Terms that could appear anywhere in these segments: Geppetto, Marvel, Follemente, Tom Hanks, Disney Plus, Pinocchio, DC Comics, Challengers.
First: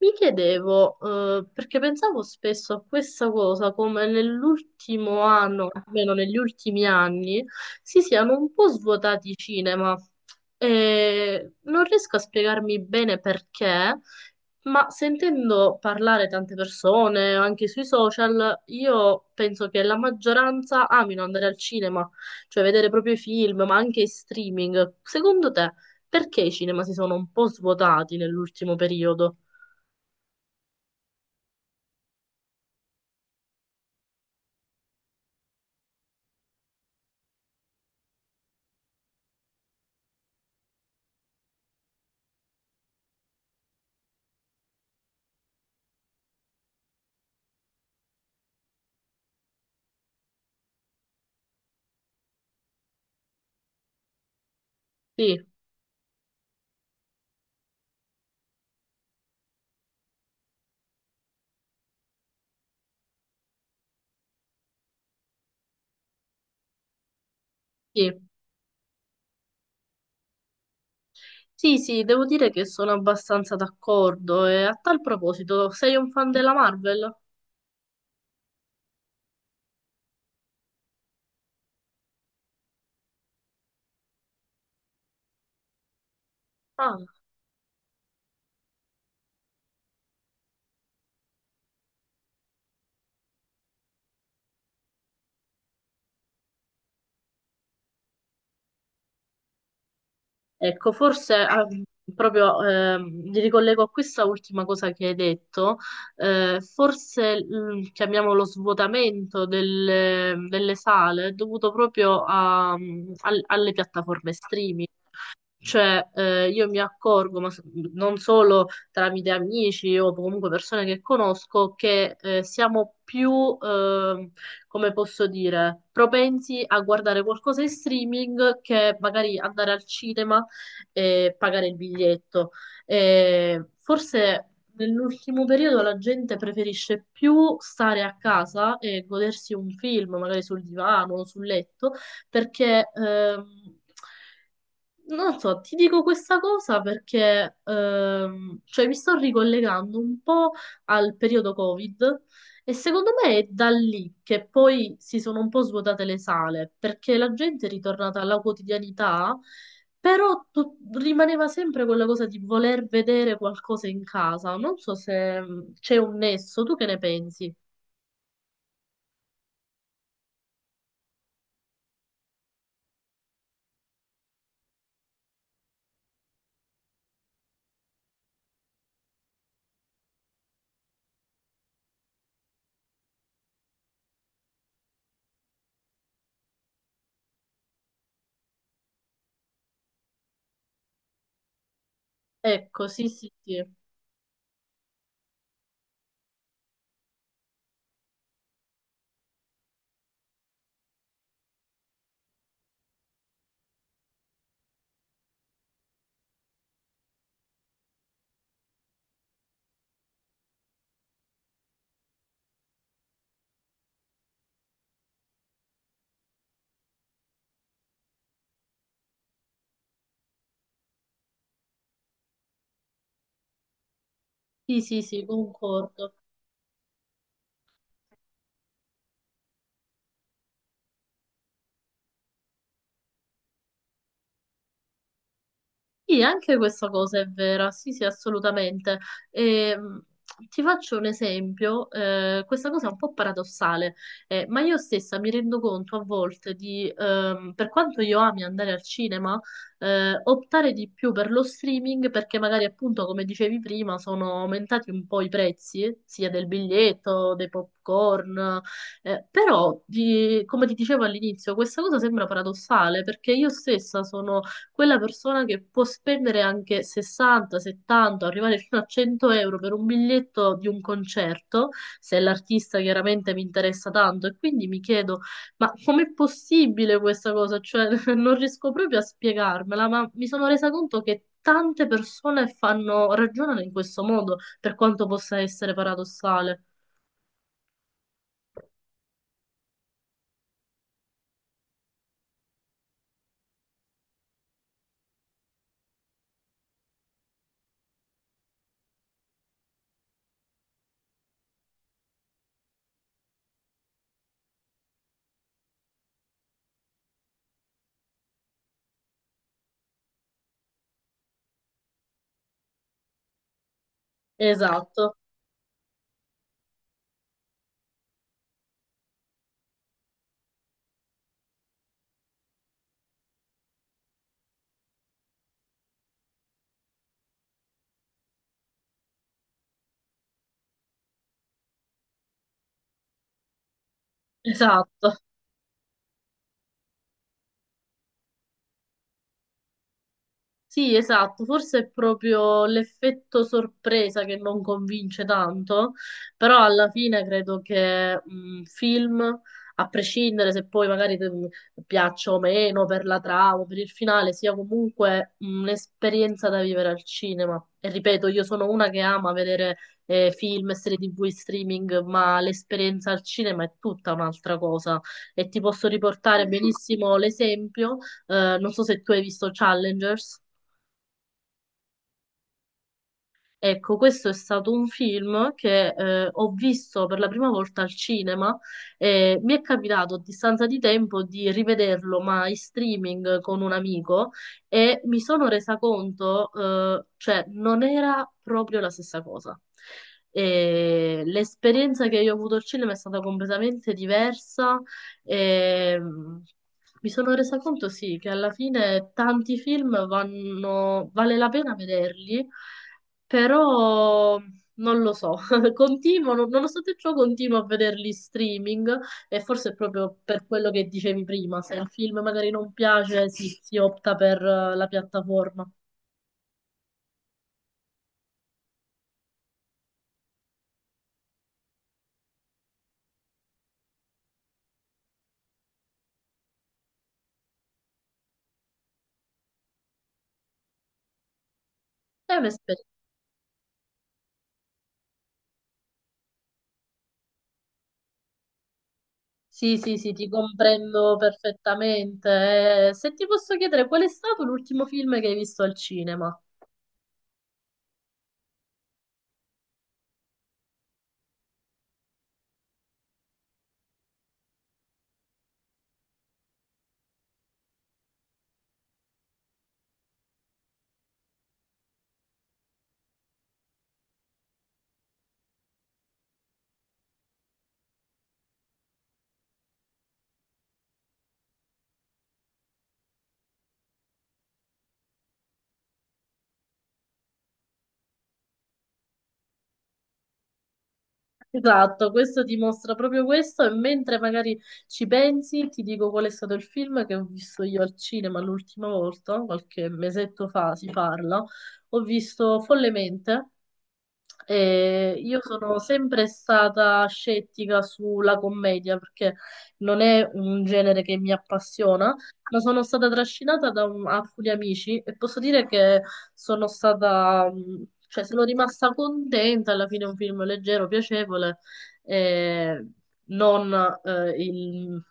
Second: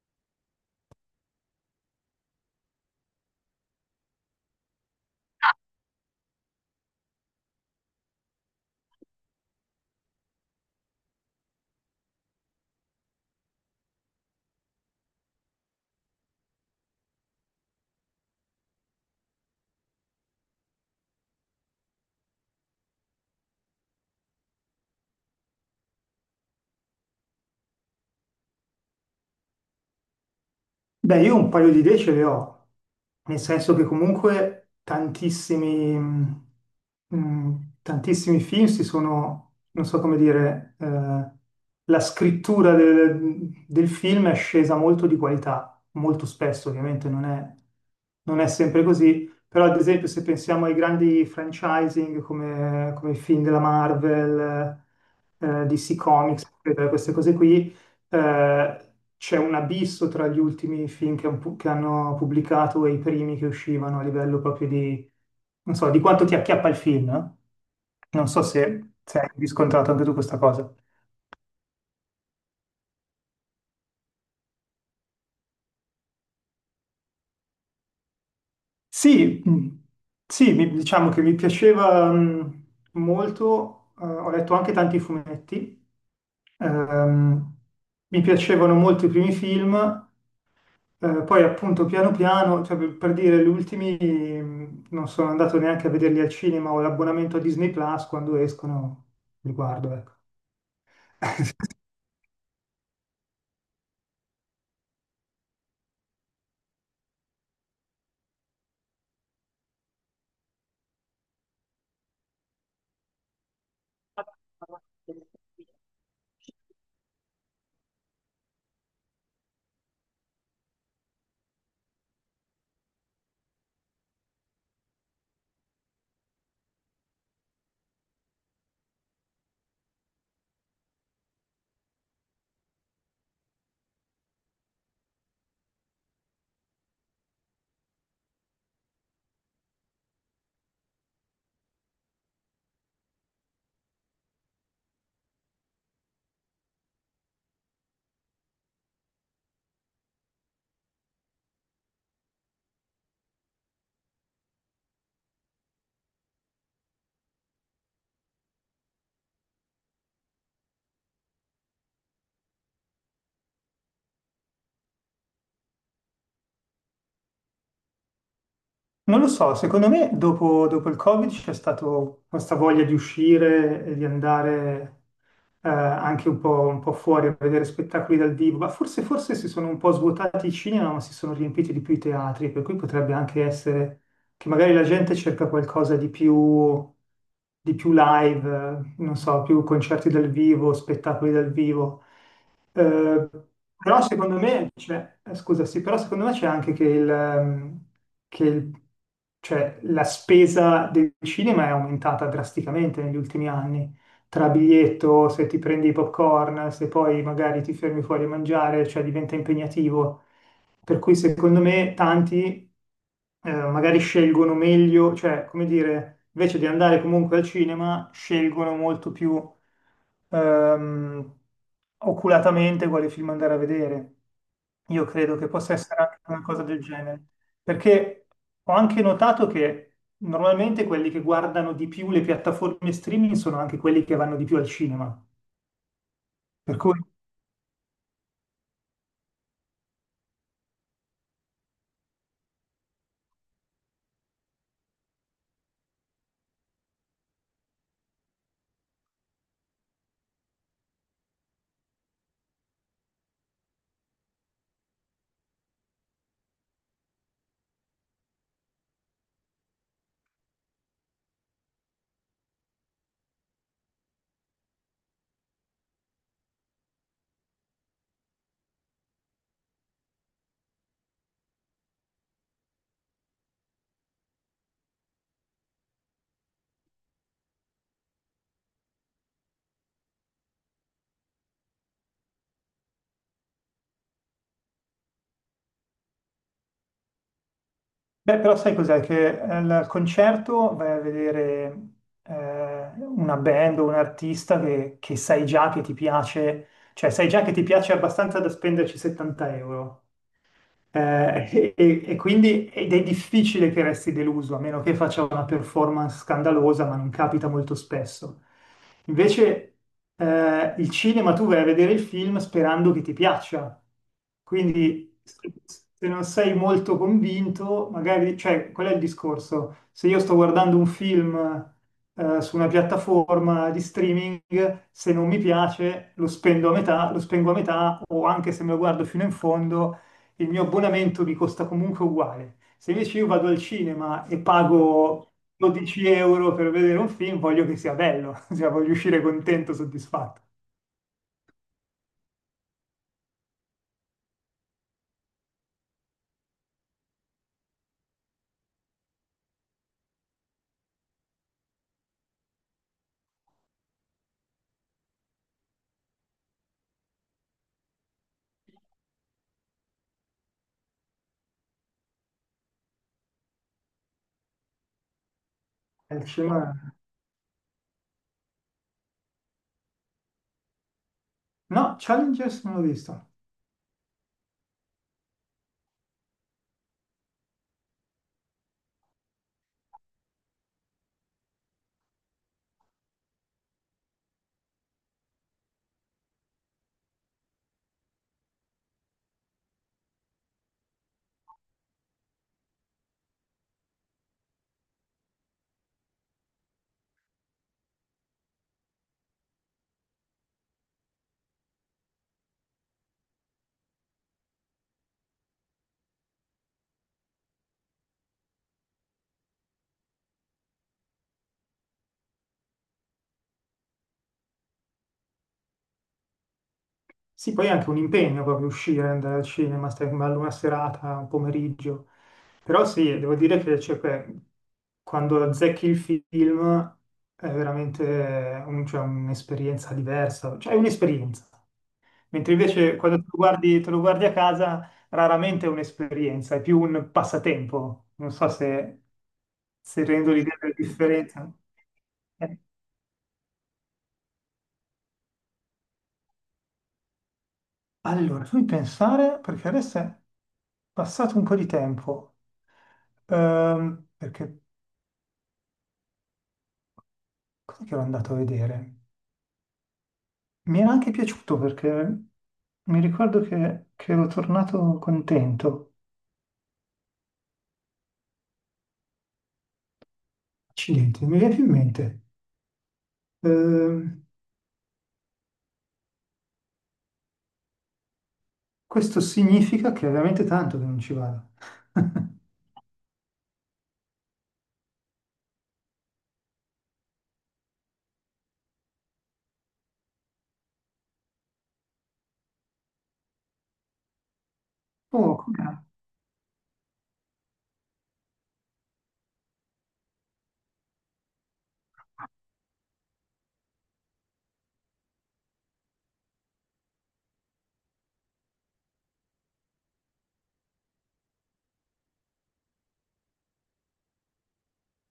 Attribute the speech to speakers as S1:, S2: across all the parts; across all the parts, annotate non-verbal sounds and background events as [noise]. S1: Mi chiedevo, perché pensavo spesso a questa cosa, come nell'ultimo anno, almeno negli ultimi anni, si siano un po' svuotati i cinema. E non riesco a spiegarmi bene perché, ma sentendo parlare tante persone, anche sui social, io penso che la maggioranza amino andare al cinema, cioè vedere proprio i film, ma anche i streaming. Secondo te, perché i cinema si sono un po' svuotati nell'ultimo periodo?
S2: Beh, io un paio di idee ce le ho, nel senso che comunque tantissimi, mm, tantissimi film si sono, non so come dire, la scrittura del film è scesa molto di qualità, molto spesso ovviamente non è sempre così, però ad esempio se pensiamo ai grandi franchising come i film della Marvel,
S1: Sì,
S2: DC Comics, eccetera, queste cose qui, eh, c'è un abisso tra gli ultimi film che, che hanno pubblicato e i primi che uscivano a livello proprio di, non so, di quanto ti acchiappa il film, eh?
S1: sì,
S2: Non so se hai riscontrato anche tu questa cosa.
S1: sì, sì, devo dire che sono abbastanza d'accordo. E a tal proposito, sei un fan della Marvel?
S2: Sì, sì, diciamo che mi piaceva molto, ho letto anche tanti fumetti,
S1: Ah,
S2: ehm, mi piacevano molto i primi film. Poi appunto piano piano, cioè, per dire, gli ultimi non sono andato neanche a vederli al cinema o l'abbonamento a Disney Plus quando escono, li guardo, ecco.
S1: ecco, forse ah, proprio mi ricollego a questa ultima cosa che hai detto. Forse chiamiamolo lo svuotamento delle sale è dovuto proprio alle piattaforme streaming. Cioè, io mi accorgo, non solo tramite amici o comunque persone che conosco, che siamo più, come posso dire, propensi a guardare qualcosa in streaming che magari andare al cinema e pagare il biglietto. Forse nell'ultimo periodo la gente preferisce più stare a casa e godersi un film, magari sul divano o sul letto perché non so, ti dico questa cosa perché cioè mi sto ricollegando un po' al periodo Covid e secondo me è da lì che poi si sono un po' svuotate le sale, perché la gente è ritornata alla quotidianità, però rimaneva sempre quella cosa di voler vedere qualcosa in casa. Non so se c'è un nesso, tu che ne pensi?
S2: Non lo so, secondo me dopo il Covid c'è stata questa voglia di uscire e di andare anche un po' fuori a vedere spettacoli dal vivo, ma forse si sono un po' svuotati i cinema, ma si sono riempiti di più i teatri, per cui potrebbe anche essere che magari la gente cerca qualcosa di più live, non so, più concerti dal vivo, spettacoli dal vivo.
S1: Ecco, sì,
S2: Eh,
S1: sì, sì.
S2: però secondo me, cioè, scusa, sì, però secondo me c'è anche che, che il- cioè, la spesa del cinema è aumentata drasticamente negli ultimi anni. Tra biglietto, se ti prendi i popcorn, se poi magari ti fermi fuori a mangiare, cioè diventa impegnativo. Per cui secondo me tanti magari scelgono meglio, cioè come dire, invece di andare comunque al cinema, scelgono molto più ehm, oculatamente quale film andare a vedere.
S1: Sì, sì,
S2: Io
S1: sì,
S2: credo che possa essere
S1: concordo.
S2: anche una cosa del genere, perché ho anche notato che normalmente quelli che guardano di più le piattaforme streaming sono anche quelli che vanno di più al cinema.
S1: Sì, anche
S2: Per
S1: questa
S2: cui
S1: cosa è vera, sì, sì, assolutamente. Ehm, Ti faccio un esempio, questa cosa è un po' paradossale, ma io stessa mi rendo conto a volte di, per quanto io ami andare al cinema, optare di più per lo streaming perché magari appunto, come dicevi prima, sono aumentati un po' i prezzi, sia del biglietto, dei popcorn, però, come ti dicevo all'inizio, questa cosa sembra paradossale perché io stessa sono quella persona che può spendere anche 60, 70, arrivare fino a 100 euro per un biglietto di un concerto, se l'artista chiaramente mi interessa tanto. E quindi mi chiedo, ma com'è possibile questa cosa? Cioè, [laughs] non riesco proprio a spiegarmela, ma mi sono resa conto che tante persone fanno, ragionano in questo modo, per quanto possa essere paradossale.
S2: beh, però sai cos'è? Che al concerto vai a vedere una band o un artista che sai già che ti piace, cioè sai già che ti piace abbastanza da spenderci 70 euro. [laughs] E quindi ed è difficile che resti deluso, a meno che faccia una performance scandalosa, ma non capita molto spesso. Invece, il cinema tu vai a vedere il film sperando che ti piaccia.
S1: Esatto,
S2: Quindi, se non sei molto convinto, magari, cioè, qual è il discorso? Se io sto guardando un film, su una piattaforma di streaming, se non mi piace, lo spendo a metà, lo spengo a metà, o anche se me lo guardo fino in fondo il mio abbonamento mi costa comunque uguale. Se invece io vado al cinema e
S1: esatto.
S2: pago 12 euro per vedere un film, voglio che sia bello, [laughs] cioè voglio uscire contento, soddisfatto.
S1: Sì, esatto, forse è proprio l'effetto sorpresa che non convince tanto, però alla fine credo che un film, a prescindere se poi magari piaccia o meno per la trama, per il finale, sia comunque un'esperienza da vivere al cinema. E ripeto, io sono una che ama vedere film, serie TV, in streaming, ma l'esperienza al cinema è tutta un'altra cosa. E ti posso
S2: Al
S1: riportare
S2: cinema...
S1: benissimo l'esempio, non so se tu hai visto Challengers.
S2: No, Challengers non l'ho visto.
S1: Ecco, questo è stato un film che ho visto per la prima volta al cinema e mi è capitato a distanza di tempo di rivederlo, ma in streaming con un amico e mi sono resa conto, cioè non era proprio la stessa cosa. E l'esperienza che io ho avuto al cinema è stata completamente diversa e mi sono resa conto, sì, che alla fine tanti film vanno, vale la pena vederli però non lo so, [laughs] continuo, nonostante ciò continuo a vederli in streaming e forse è proprio per quello che dicevi prima, se il film magari non piace, sì, si opta per la piattaforma.
S2: Sì, poi è anche un impegno proprio uscire, andare al cinema, stare con bello una serata, un pomeriggio. Però sì, devo dire che cioè, quando azzecchi il film è veramente cioè, un'esperienza diversa, cioè è un'esperienza.
S1: È
S2: Mentre
S1: un'esperienza.
S2: invece quando te lo guardi a casa, raramente è un'esperienza, è più un passatempo. Non so se,
S1: Sì, sì,
S2: se
S1: sì, ti
S2: rendo l'idea della
S1: comprendo
S2: differenza. Eh,
S1: perfettamente. Se ti posso chiedere, qual è stato l'ultimo film che hai visto al cinema?
S2: Allora, fammi pensare, perché adesso è passato un po' di tempo. Perché cos'è che ero andato a vedere? Mi era anche piaciuto perché mi ricordo che ero tornato contento. Accidenti, non mi viene più in mente. Ehm, Questo significa che è veramente tanto che non ci vado.
S1: Esatto, questo
S2: [laughs]
S1: dimostra proprio questo e mentre magari ci pensi, ti dico qual è stato il film che ho visto io al cinema l'ultima volta, qualche mesetto fa si parla, ho visto Follemente, e
S2: Oh,
S1: io sono
S2: come...
S1: sempre stata scettica sulla commedia perché non è un genere che mi appassiona, ma sono stata trascinata da alcuni amici e posso dire che sono stata, cioè sono rimasta contenta, alla fine è un film leggero, piacevole, e non il,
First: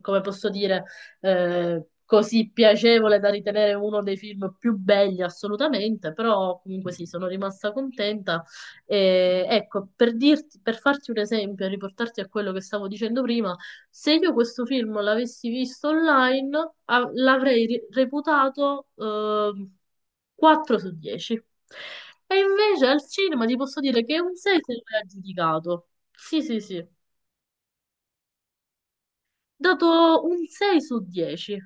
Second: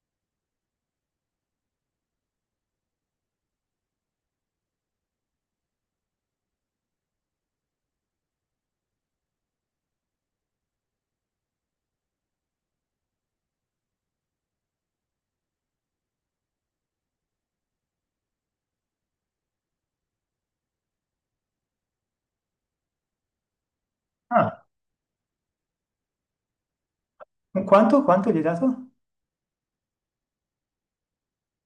S1: come posso dire, così piacevole da ritenere uno dei film più belli assolutamente, però comunque sì, sono rimasta contenta e, ecco, per dirti, per farti un esempio, e riportarti a quello che stavo dicendo prima, se io questo film l'avessi visto online, l'avrei reputato 4 su 10. E invece al cinema ti posso dire che un 6
S2: Ah,
S1: se lo è aggiudicato. Sì, sì, sì.
S2: quanto gli hai dato?
S1: Dato un 6 su 10.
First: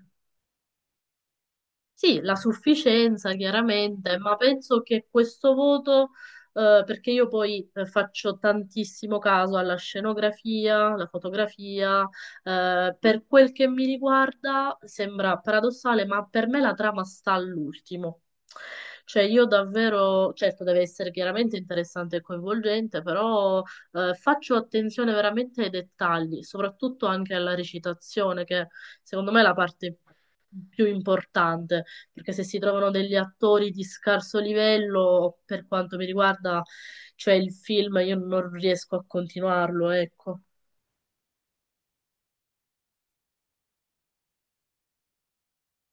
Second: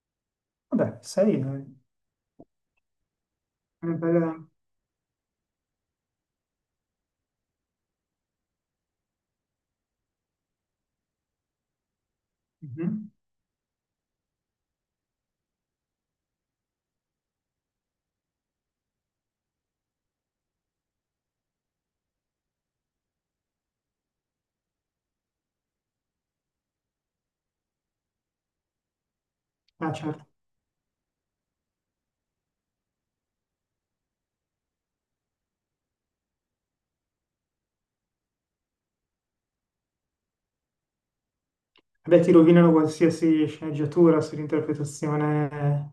S2: Vabbè, 6 è
S1: Sì, la sufficienza
S2: una
S1: chiaramente, ma
S2: bella...
S1: penso che questo voto, perché io poi faccio tantissimo caso alla scenografia, alla fotografia,
S2: Mhm.
S1: per quel che mi riguarda sembra paradossale, ma per me la trama sta all'ultimo. Cioè io davvero, certo deve essere chiaramente interessante e coinvolgente, però faccio attenzione veramente ai dettagli, soprattutto anche alla recitazione, che secondo me è la
S2: Ah,
S1: parte
S2: certo.
S1: più importante perché se si trovano degli attori di scarso livello, per quanto mi riguarda, cioè il film, io non riesco a continuarlo, ecco.
S2: Vabbè, ti rovinano qualsiasi sceneggiatura se l'interpretazione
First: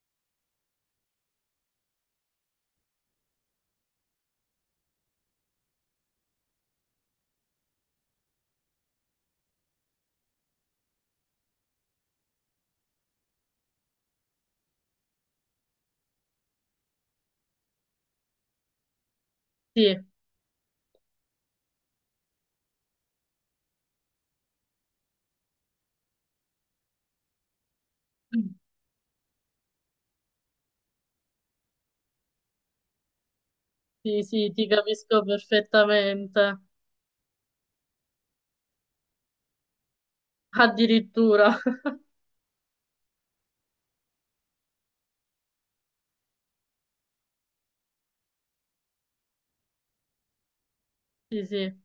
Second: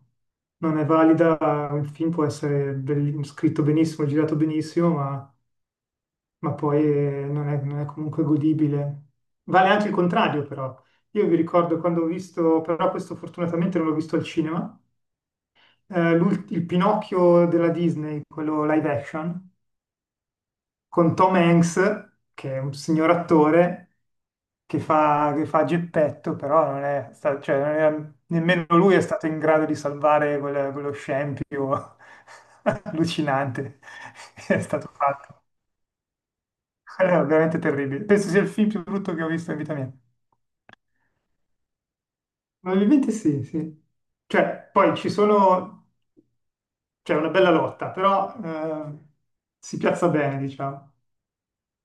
S2: non è valida. Un film può essere scritto benissimo, girato benissimo, ma poi non è comunque godibile. Vale anche il contrario, però. Io vi ricordo quando ho visto, però questo fortunatamente non l'ho visto al cinema, il Pinocchio della Disney, quello live action,
S1: Sì,
S2: con Tom Hanks, che è un signor attore che fa Geppetto, però non è sta- cioè, non era- nemmeno lui è stato in grado di salvare quello scempio [laughs] allucinante
S1: sì, sì,
S2: che è
S1: ti
S2: stato
S1: capisco
S2: fatto.
S1: perfettamente.
S2: Era veramente terribile. Penso sia il film più brutto che ho visto in vita mia.
S1: Addirittura, [laughs]
S2: Probabilmente sì, sì. Cioè, c'è una bella lotta, però si piazza bene, diciamo.
S1: sì, sì.